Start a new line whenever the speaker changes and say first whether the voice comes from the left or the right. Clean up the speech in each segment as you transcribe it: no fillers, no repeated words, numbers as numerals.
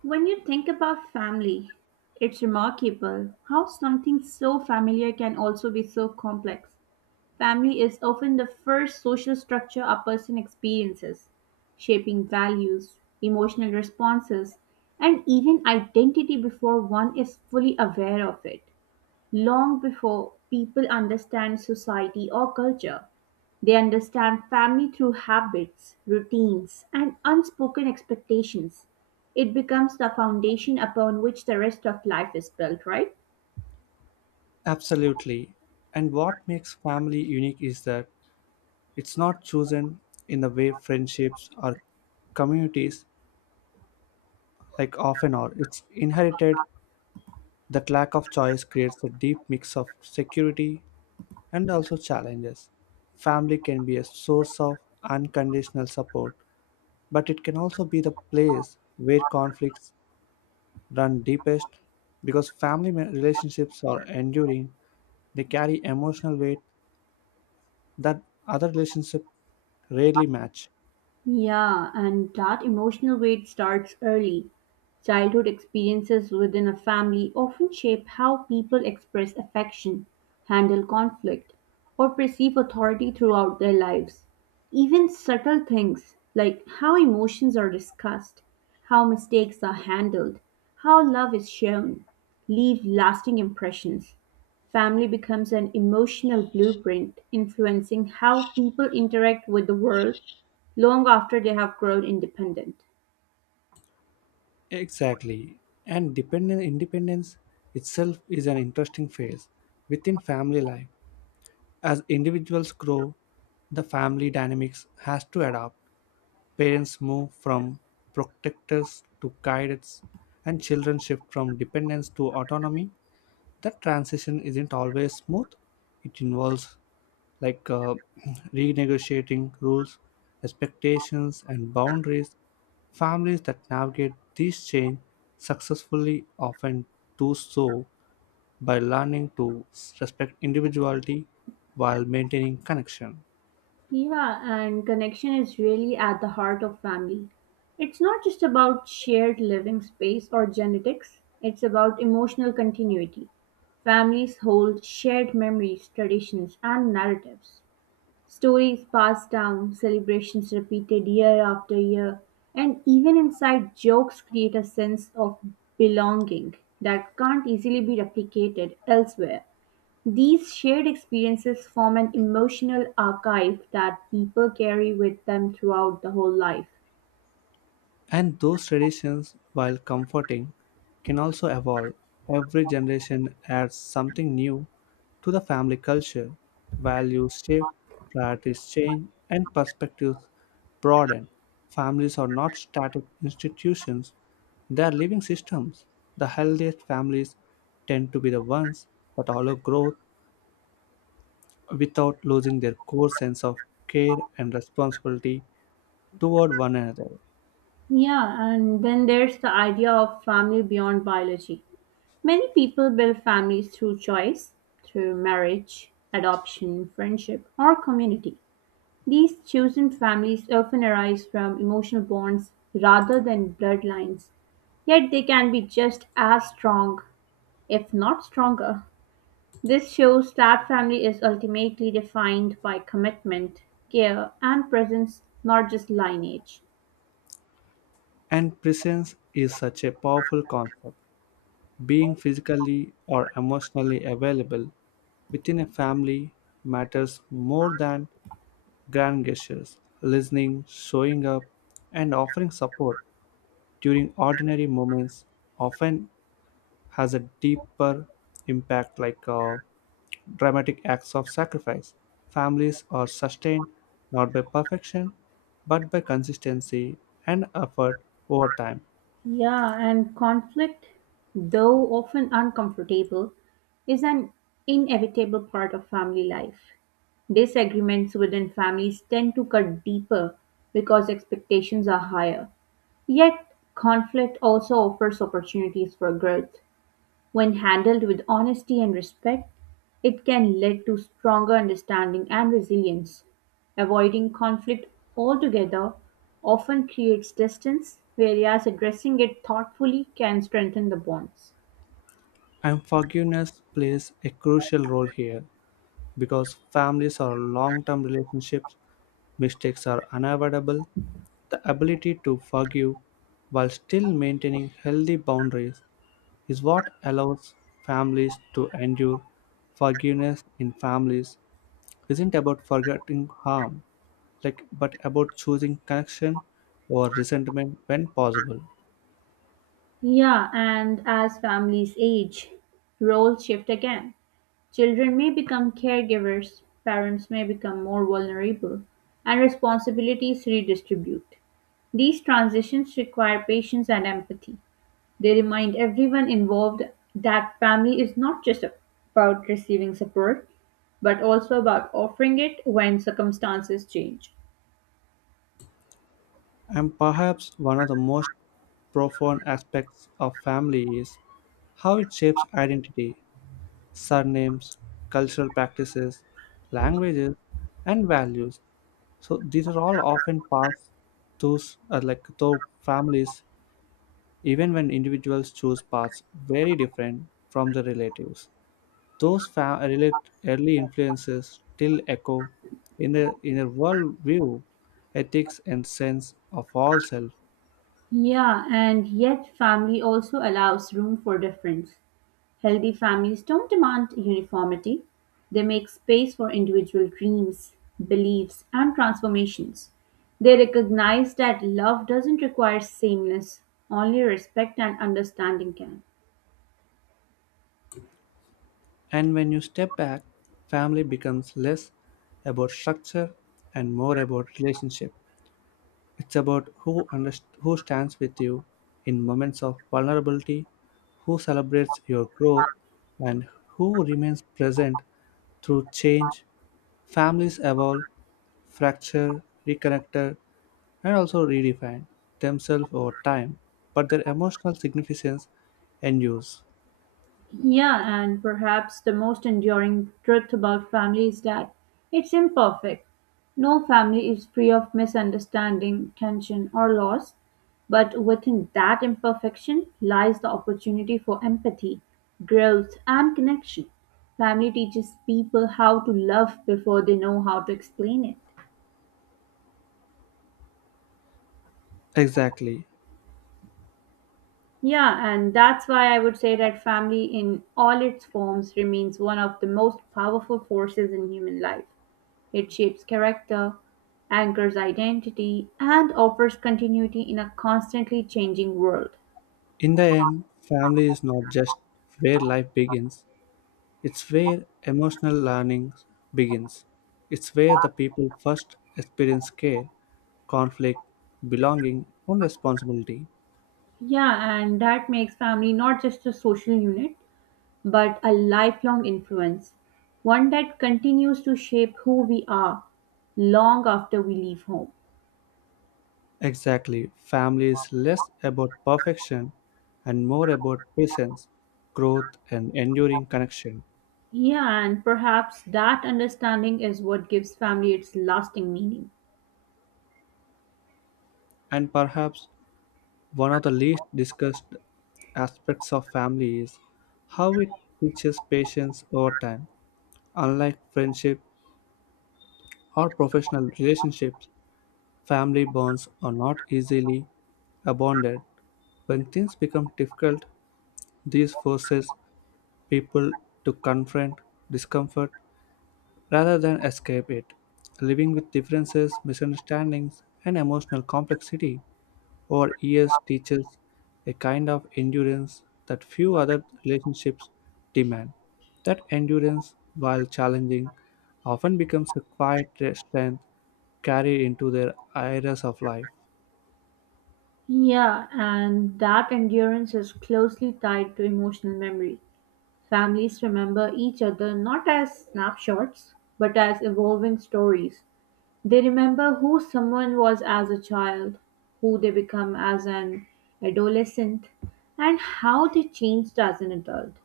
right: When you think about family, it's remarkable how something so familiar can also be so complex. Family is often the first social structure a person experiences, shaping values, emotional responses, and even identity before one is fully aware of it. Long before people understand society or culture, they understand family through habits, routines, and unspoken expectations. It becomes the foundation upon which the rest of life is built, right?
left: Absolutely. And what makes family unique is that it's not chosen in the way friendships or communities often are. It's inherited. That lack of choice creates a deep mix of security and also challenges. Family can be a source of unconditional support, but it can also be the place where conflicts run deepest because relationships are enduring. They carry emotional weight that other relationship rarely match.
right: Yeah, and that emotional weight starts early. Childhood experiences within a family often shape how people express affection, handle conflict, or perceive authority throughout their lives. Even subtle things like how emotions are discussed, how mistakes are handled, how love is shown, leave lasting impressions. Family becomes an emotional blueprint influencing how people interact with the world long after they have grown independent.
left: Exactly. And dependent independence itself is an interesting phase within family life. As individuals grow, the family dynamics has to adapt. Parents move from protectors to guidance, and children shift from dependence to autonomy. That transition isn't always smooth. It involves like uh, renegotiating rules, expectations, and boundaries. Families that navigate these change successfully often do so by learning to respect individuality while maintaining connection.
right: Yeah, and connection is really at the heart of family. It's not just about shared living space or genetics, it's about emotional continuity. Families hold shared memories, traditions, and narratives. Stories passed down, celebrations repeated year after year, and even inside jokes create a sense of belonging that can't easily be replicated elsewhere. These shared experiences form an emotional archive that people carry with them throughout the whole life.
left: And those traditions, while comforting, can also evolve. Every generation adds something new to the family culture. Values shift, priorities change, and perspectives broaden. Families are not static institutions, they are living systems. The healthiest families tend to be the ones that allow growth without losing their core sense of care and responsibility toward one another.
right: Yeah, and then there's the idea of family beyond biology. Many people build families through choice, through marriage, adoption, friendship, or community. These chosen families often arise from emotional bonds rather than bloodlines, yet they can be just as strong, if not stronger. This shows that family is ultimately defined by commitment, care, and presence, not just lineage.
left: And presence is such a powerful concept. Being physically or emotionally available within a family matters more than grand gestures. Listening, showing up, and offering support during ordinary moments often has a deeper impact, dramatic acts of sacrifice. Families are sustained not by perfection, but by consistency and effort over time.
right: Yeah, and conflict, though often uncomfortable, is an inevitable part of family life. Disagreements within families tend to cut deeper because expectations are higher. Yet, conflict also offers opportunities for growth. When handled with honesty and respect, it can lead to stronger understanding and resilience. Avoiding conflict altogether often creates distance, whereas addressing it thoughtfully can strengthen the bonds.
left: And forgiveness plays a crucial role here because families are long term relationships, mistakes are unavoidable. The ability to forgive while still maintaining healthy boundaries is what allows families to endure. Forgiveness in families isn't about forgetting harm, like but about choosing connection or resentment when possible.
right: Yeah, and as families age, roles shift again. Children may become caregivers, parents may become more vulnerable, and responsibilities redistribute. These transitions require patience and empathy. They remind everyone involved that family is not just about receiving support, but also about offering it when circumstances change.
left: And perhaps one of the most profound aspects of family is how it shapes identity, surnames, cultural practices, languages, and values. So these are all often passed through through families, even when individuals choose paths very different from the relatives. Relate early influences still echo in their worldview, ethics, and sense of all self.
right: Yeah, and yet family also allows room for difference. Healthy families don't demand uniformity, they make space for individual dreams, beliefs, and transformations. They recognize that love doesn't require sameness, only respect and understanding can.
left: And when you step back, family becomes less about structure and more about relationship. It's about who stands with you in moments of vulnerability, who celebrates your growth, and who remains present through change. Families evolve, fracture, reconnect, and also redefine themselves over time, but their emotional significance endures.
right: Yeah, and perhaps the most enduring truth about family is that it's imperfect. No family is free of misunderstanding, tension, or loss, but within that imperfection lies the opportunity for empathy, growth, and connection. Family teaches people how to love before they know how to explain it.
left: Exactly.
right: Yeah, and that's why I would say that family in all its forms remains one of the most powerful forces in human life. It shapes character, anchors identity, and offers continuity in a constantly changing world.
left: In the end, family is not just where life begins, it's where emotional learning begins. It's where the people first experience care, conflict, belonging, and responsibility.
right: Yeah, and that makes family not just a social unit, but a lifelong influence, one that continues to shape who we are long after we leave home.
left: Exactly, family is less about perfection and more about presence, growth, and enduring connection.
right: Yeah, and perhaps that understanding is what gives family its lasting meaning.
left: And perhaps one of the least discussed aspects of family is how it teaches patience over time. Unlike friendship or professional relationships, family bonds are not easily abandoned. When things become difficult, these forces people to confront discomfort rather than escape it, living with differences, misunderstandings, and emotional complexity. Over years teaches a kind of endurance that few other relationships demand. That endurance, while challenging, often becomes a quiet strength carried into their areas of life.
right: Yeah, and that endurance is closely tied to emotional memory. Families remember each other not as snapshots, but as evolving stories. They remember who someone was as a child, who they become as an adolescent, and how they changed as an adult.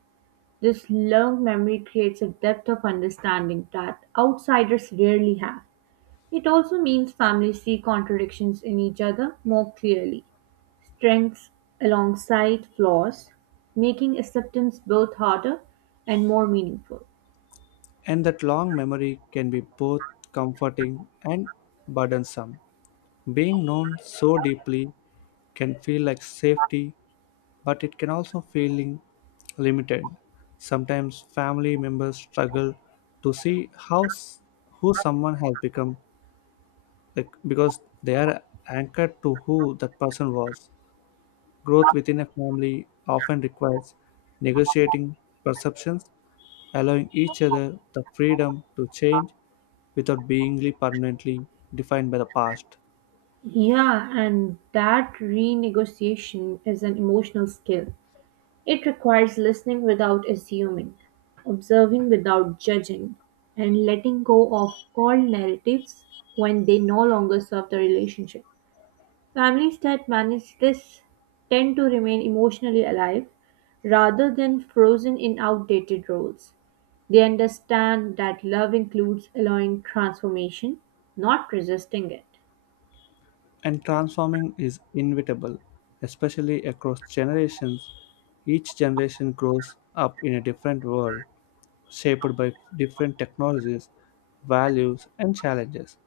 right: This long memory creates a depth of understanding that outsiders rarely have. It also means families see contradictions in each other more clearly strengths alongside flaws, making acceptance both harder and more meaningful.
left: And that long memory can be both comforting and burdensome. Being known so deeply can feel like safety but it can also feeling limited. Sometimes family members struggle to see how s- who someone has become like because they are anchored to who that person was. Growth within a family often requires negotiating perceptions, allowing each other the freedom to change without being really permanently defined by the past.
right: Yeah, and that renegotiation is an emotional skill. It requires listening without assuming, observing without judging, and letting go of all narratives when they no longer serve the relationship. Families that manage this tend to remain emotionally alive rather than frozen in outdated roles. They understand that love includes allowing transformation, not resisting it.
left: And transforming is inevitable, especially across generations. Each generation grows up in a different world, shaped by different technologies, values, and challenges.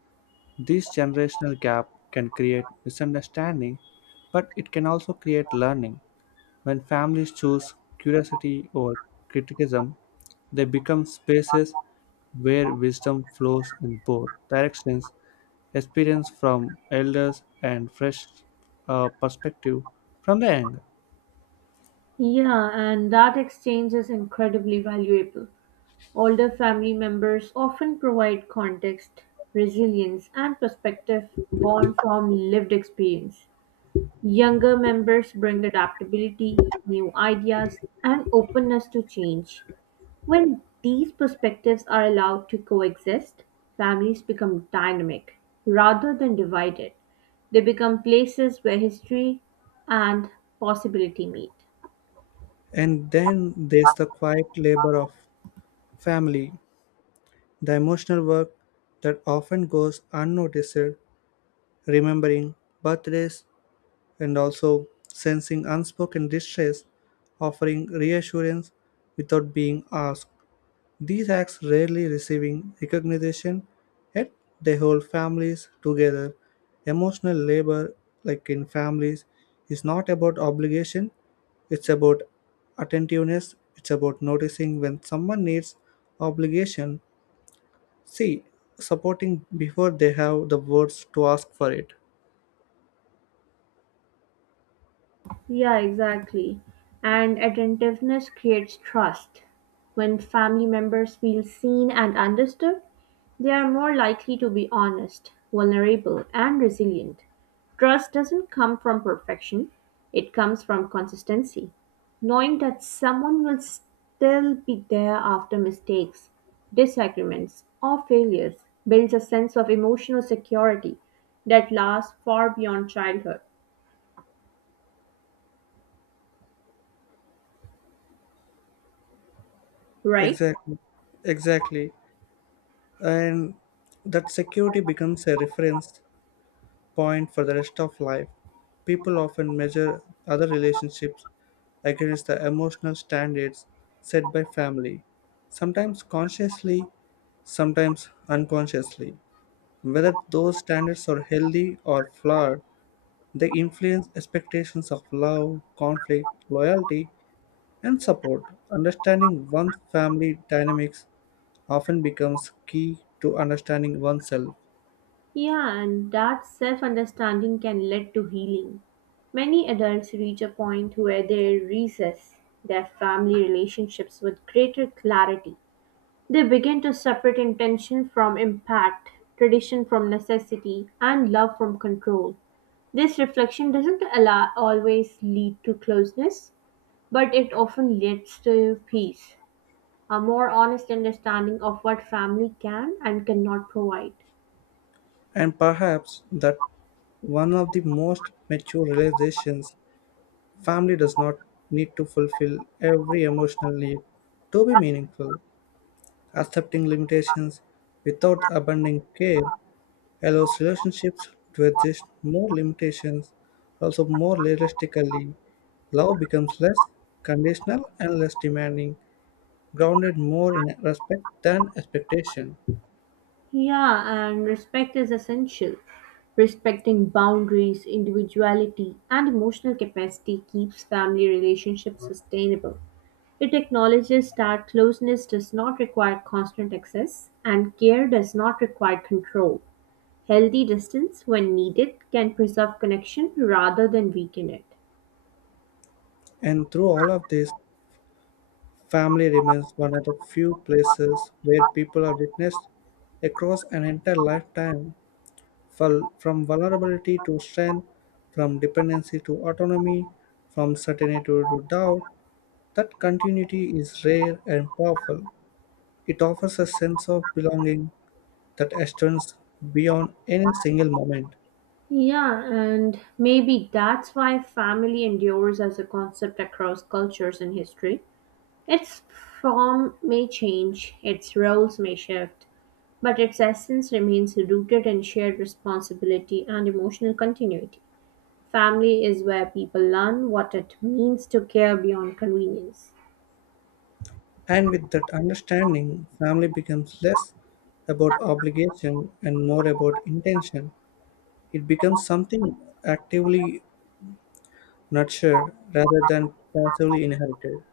left: This generational gap can create misunderstanding, but it can also create learning. When families choose curiosity over criticism, they become spaces where wisdom flows in both directions experience from elders and fresh perspective from the young.
right: Yeah, and that exchange is incredibly valuable. Older family members often provide context, resilience, and perspective born from lived experience. Younger members bring adaptability, new ideas, and openness to change. When these perspectives are allowed to coexist, families become dynamic rather than divided. They become places where history and possibility meet.
left: And then there's the quiet labor of family, the emotional work that often goes unnoticed, remembering birthdays and also sensing unspoken distress, offering reassurance without being asked. These acts rarely receiving recognition, yet they hold families together. Emotional labor, like in families, is not about obligation, it's about attentiveness, it's about noticing when someone needs obligation. See, supporting before they have the words to ask for it.
right: Yeah, exactly. And attentiveness creates trust. When family members feel seen and understood, they are more likely to be honest, vulnerable, and resilient. Trust doesn't come from perfection, it comes from consistency. Knowing that someone will still be there after mistakes, disagreements, or failures builds a sense of emotional security that lasts far beyond childhood, right?
left: Exactly, exactly. And that security becomes a reference point for the rest of life. People often measure other relationships against the emotional standards set by family, sometimes consciously, sometimes unconsciously. Whether those standards are healthy or flawed, they influence expectations of love, conflict, loyalty, and support. Understanding one's family dynamics often becomes key to understanding oneself.
right: Yeah, and that self understanding can lead to healing. Many adults reach a point where they reassess their family relationships with greater clarity. They begin to separate intention from impact, tradition from necessity, and love from control. This reflection doesn't allow, always lead to closeness, but it often leads to peace, a more honest understanding of what family can and cannot provide.
left: And perhaps that one of the most mature realizations family does not need to fulfill every emotional need to be meaningful. Accepting limitations without abandoning care allows relationships to exist more limitations, also more realistically. Love becomes less conditional and less demanding, grounded more in respect than expectation.
right: Yeah, and respect is essential. Respecting boundaries, individuality, and emotional capacity keeps family relationships sustainable. It acknowledges that closeness does not require constant access and care does not require control. Healthy distance, when needed, can preserve connection rather than weaken it.
left: And through all of this, family remains one of the few places where people are witnessed across an entire lifetime, from vulnerability to strength, from dependency to autonomy, from certainty to doubt. That continuity is rare and powerful. It offers a sense of belonging that extends beyond any single moment.
right: Yeah, and maybe that's why family endures as a concept across cultures and history. Its form may change, its roles may shift, but its essence remains rooted in shared responsibility and emotional continuity. Family is where people learn what it means to care beyond convenience.
left: And with that understanding, family becomes less about obligation and more about intention. It becomes something actively nurtured rather than passively inherited.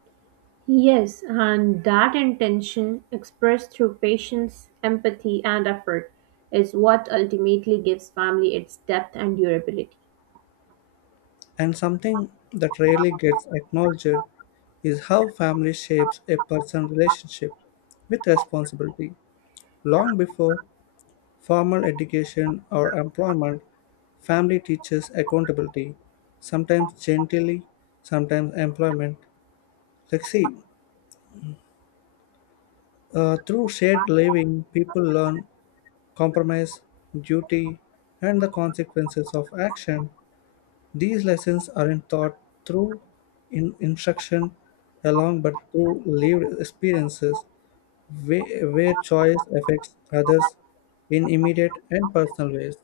right: Yes, and that intention, expressed through patience, empathy, and effort, is what ultimately gives family its depth and durability.
left: And something that rarely gets acknowledged is how family shapes a person's relationship with responsibility. Long before formal education or employment, family teaches accountability, sometimes gently, sometimes employment. Like, see, through shared living, people learn compromise, duty, and the consequences of action. These lessons aren't taught through in instruction alone but through lived experiences where choice affects others in immediate and personal ways.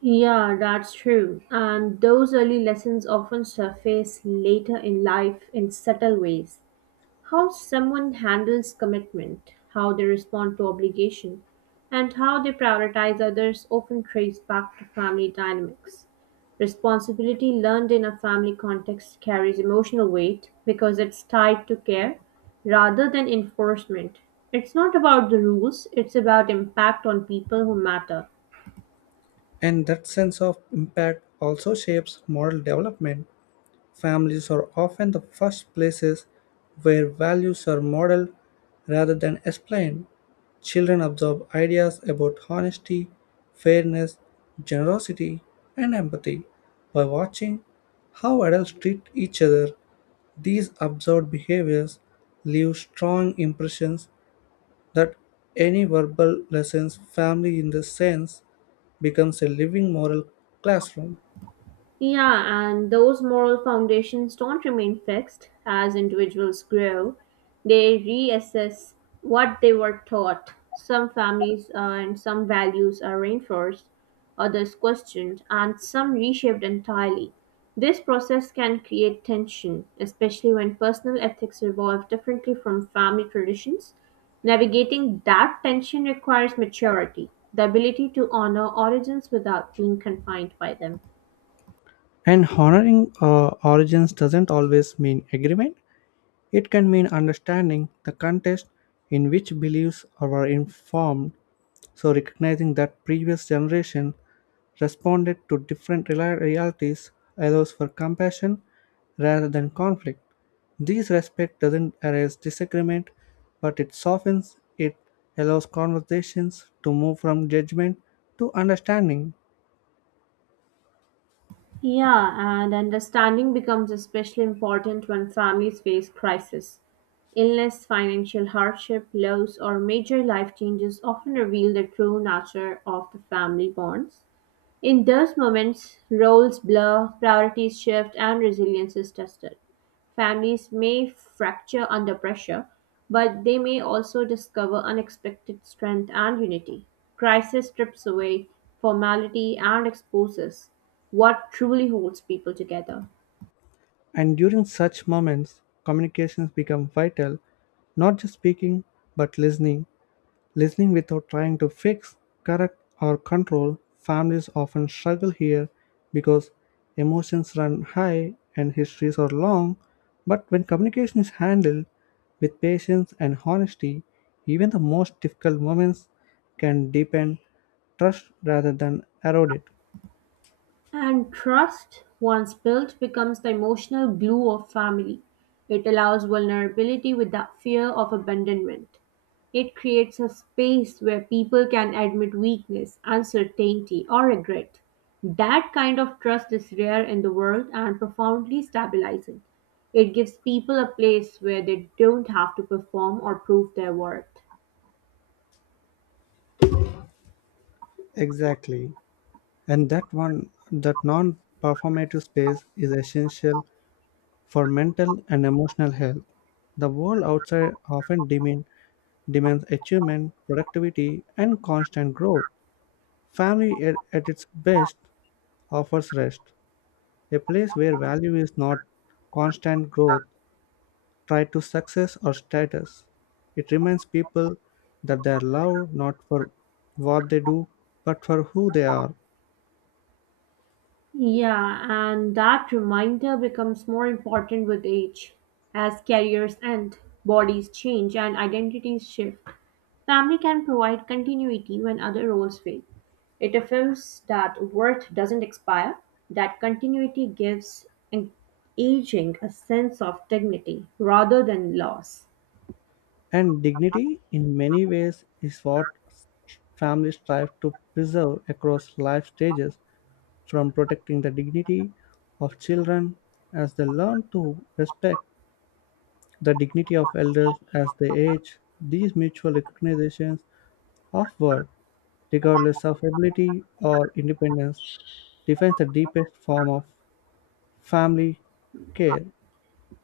right: Yeah, that's true. And those early lessons often surface later in life in subtle ways. How someone handles commitment, how they respond to obligation, and how they prioritize others often trace back to family dynamics. Responsibility learned in a family context carries emotional weight because it's tied to care rather than enforcement. It's not about the rules, it's about impact on people who matter.
left: And that sense of impact also shapes moral development. Families are often the first places where values are modeled rather than explained. Children absorb ideas about honesty, fairness, generosity, and empathy by watching how adults treat each other. These observed behaviors leave strong impressions that any verbal lessons family in the sense becomes a living moral classroom.
right: Yeah, and those moral foundations don't remain fixed as individuals grow. They reassess what they were taught. Some families and some values are reinforced, others questioned, and some reshaped entirely. This process can create tension, especially when personal ethics evolve differently from family traditions. Navigating that tension requires maturity, the ability to honor origins without being confined by them.
left: And honoring origins doesn't always mean agreement, it can mean understanding the context in which beliefs were informed. So, recognizing that previous generation responded to realities allows for compassion rather than conflict. This respect doesn't erase disagreement, but it softens it, allows conversations to move from judgment to understanding.
right: Yeah, and understanding becomes especially important when families face crisis. Illness, financial hardship, loss, or major life changes often reveal the true nature of the family bonds. In those moments, roles blur, priorities shift, and resilience is tested. Families may fracture under pressure, but they may also discover unexpected strength and unity. Crisis strips away formality and exposes what truly holds people together.
left: And during such moments, communications become vital, not just speaking, but listening. Listening without trying to fix, correct, or control. Families often struggle here because emotions run high and histories are long. But when communication is handled with patience and honesty, even the most difficult moments can deepen trust rather than erode it.
right: And trust, once built, becomes the emotional glue of family. It allows vulnerability without fear of abandonment. It creates a space where people can admit weakness, uncertainty, or regret. That kind of trust is rare in the world and profoundly stabilizing. It gives people a place where they don't have to perform or prove their worth.
left: Exactly. And that one that non-performative space is essential for mental and emotional health the world outside often demean, demands achievement productivity and constant growth family at its best offers rest a place where value is not constant growth tied to success or status it reminds people that they are loved not for what they do but for who they are.
right: Yeah, and that reminder becomes more important with age as careers end, bodies change, and identities shift. Family can provide continuity when other roles fail. It affirms that worth doesn't expire, that continuity gives an aging a sense of dignity rather than loss.
left: And dignity, in many ways, is what families strive to preserve across life stages, from protecting the dignity of children as they learn to respect the dignity of elders as they age. These mutual recognitions of worth, regardless of ability or independence, defines the deepest form of family care.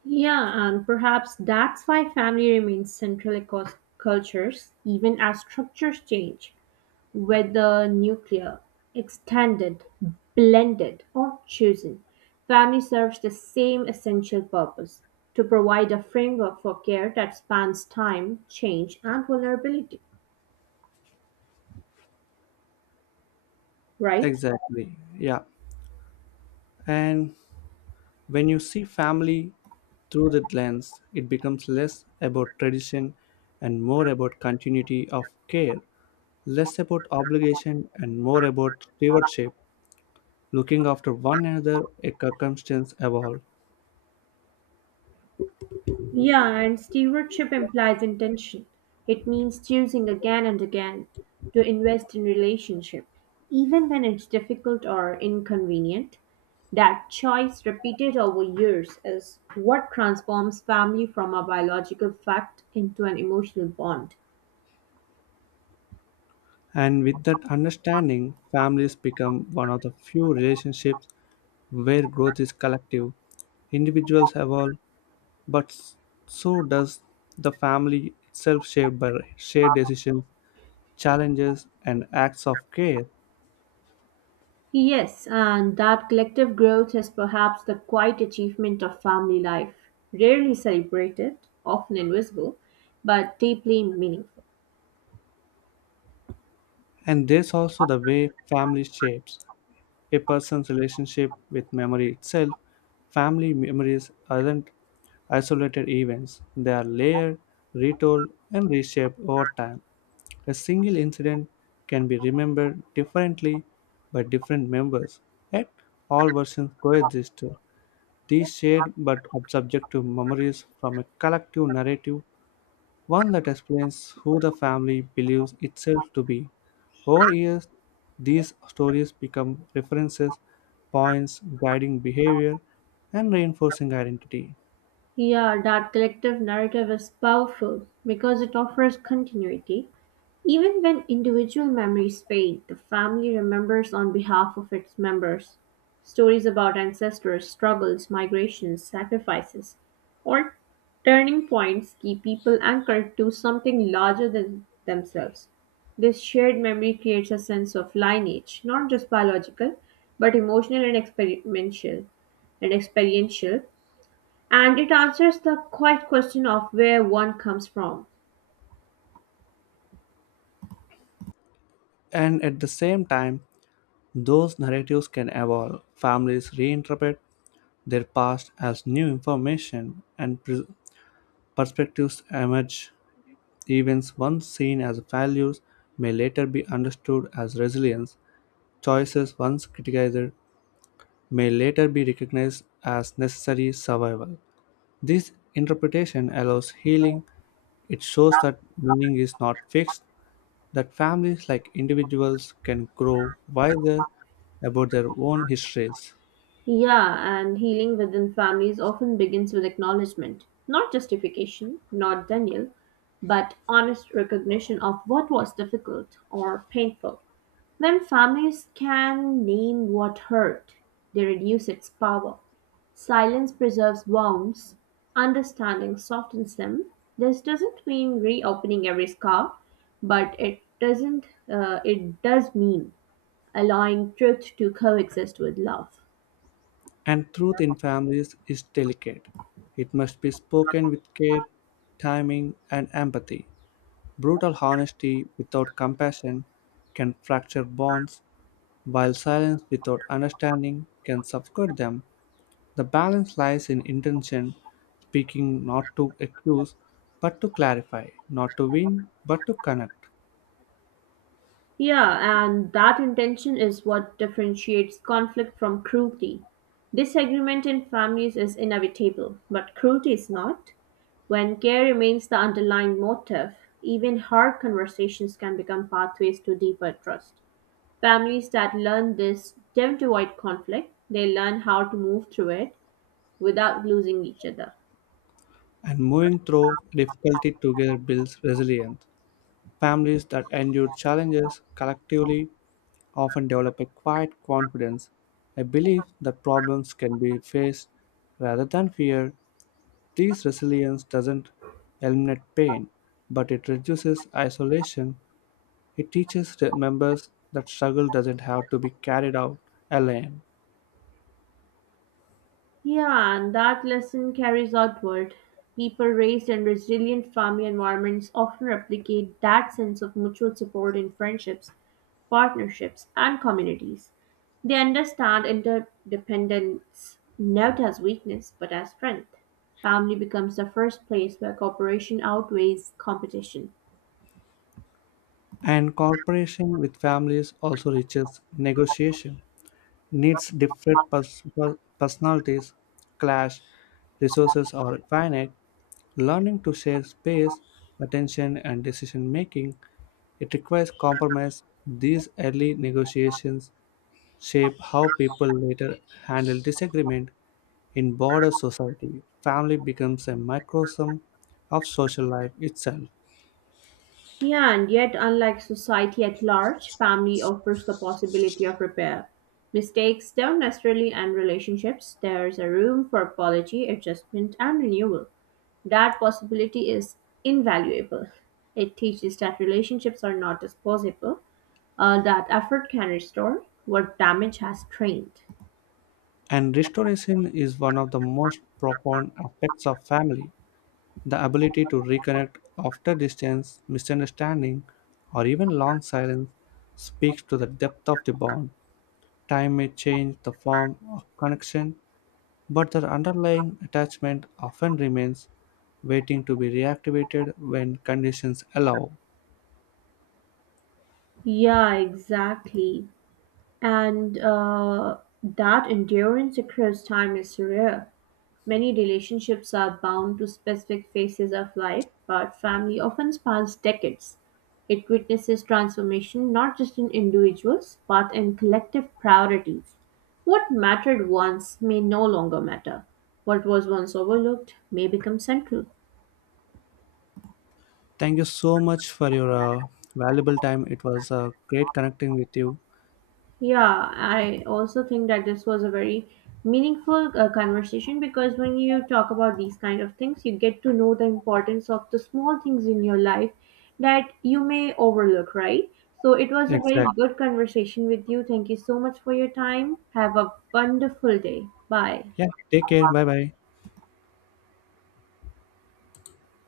right: Yeah, and perhaps that's why family remains central across cultures, even as structures change. Whether nuclear, extended, blended, or chosen, family serves the same essential purpose: to provide a framework for care that spans time, change, and vulnerability. Right?
left: Exactly. Yeah. And when you see family through that lens, it becomes less about tradition and more about continuity of care, less about obligation and more about stewardship, looking after one another a circumstance evolve.
right: Yeah, and stewardship implies intention. It means choosing again and again to invest in relationship, even when it's difficult or inconvenient. That choice repeated over years is what transforms family from a biological fact into an emotional bond.
left: And with that understanding, families become one of the few relationships where growth is collective. Individuals evolve, but so does the family itself shaped by shared decisions challenges, and acts of care.
right: Yes, and that collective growth is perhaps the quiet achievement of family life, rarely celebrated, often invisible, but deeply meaningful.
left: And there's also the way family shapes a person's relationship with memory itself. Family memories aren't isolated events, they are layered, retold, and reshaped over time. A single incident can be remembered differently by different members, yet all versions coexist. These shared but subjective memories from a collective narrative one that explains who the family believes itself to be. Over years, these stories become references, points guiding behavior, and reinforcing identity.
right: Yeah, that collective narrative is powerful because it offers continuity. Even when individual memories fade, the family remembers on behalf of its members. Stories about ancestors, struggles, migrations, sacrifices, or turning points keep people anchored to something larger than themselves. This shared memory creates a sense of lineage, not just biological, but emotional and experiential and experiential, and it answers the quiet question of where one comes from.
left: And at the same time, those narratives can evolve. Families reinterpret their past as new information, and perspectives emerge. Events once seen as failures may later be understood as resilience. Choices once criticized may later be recognized as necessary survival. This interpretation allows healing. It shows that meaning is not fixed, that families like individuals can grow wiser about their own histories.
right: Yeah, and healing within families often begins with acknowledgement, not justification, not denial, but honest recognition of what was difficult or painful. When families can name what hurt, they reduce its power. Silence preserves wounds, understanding softens them. This doesn't mean reopening every scar, but it doesn't it does mean allowing truth to coexist with love.
left: And truth in families is delicate. It must be spoken with care, timing, and empathy. Brutal honesty without compassion can fracture bonds, while silence without understanding can suffocate them. The balance lies in intention, speaking not to accuse but to clarify, not to win but to connect.
right: Yeah, and that intention is what differentiates conflict from cruelty. Disagreement in families is inevitable, but cruelty is not. When care remains the underlying motive, even hard conversations can become pathways to deeper trust. Families that learn this don't avoid conflict, they learn how to move through it without losing each other.
left: And moving through difficulty together builds resilience. Families that endure challenges collectively often develop a quiet confidence, a belief that problems can be faced rather than fear. This resilience doesn't eliminate pain, but it reduces isolation it teaches the members that struggle doesn't have to be carried out alone.
right: Yeah, and that lesson carries outward. People raised in resilient family environments often replicate that sense of mutual support in friendships, partnerships, and communities. They understand interdependence not as weakness but as strength. Family becomes the first place where cooperation outweighs competition.
left: And cooperation with families also reaches negotiation. Needs personalities clash, resources are finite. Learning to share space, attention, and decision making, it requires compromise. These early negotiations shape how people later handle disagreement in border society, family becomes a microcosm of social life itself,
right: Yeah, and yet, unlike society at large, family offers the possibility of repair. Mistakes don't necessarily end relationships, there's a room for apology, adjustment, and renewal. That possibility is invaluable. It teaches that relationships are not disposable, that effort can restore what damage has trained.
left: and restoration is one of the most profound aspects of family. The ability to reconnect after distance, misunderstanding, or even long silence speaks to the depth of the bond. Time may change the form of connection, but the underlying attachment often remains, waiting to be reactivated when conditions allow.
right: Yeah, exactly. And that endurance across time is rare. Many relationships are bound to specific phases of life, but family often spans decades. It witnesses transformation not just in individuals, but in collective priorities. What mattered once may no longer matter. What was once overlooked may become central.
left: Thank you so much for your valuable time. It was great connecting with you.
right: Yeah, I also think that this was a very meaningful conversation because when you talk about these kind of things, you get to know the importance of the small things in your life that you may overlook, right? So it was a very
left: Exactly.
right: good conversation with you. Thank you so much for your time. Have a wonderful day. Bye.
left: Yeah. Take care. Bye bye.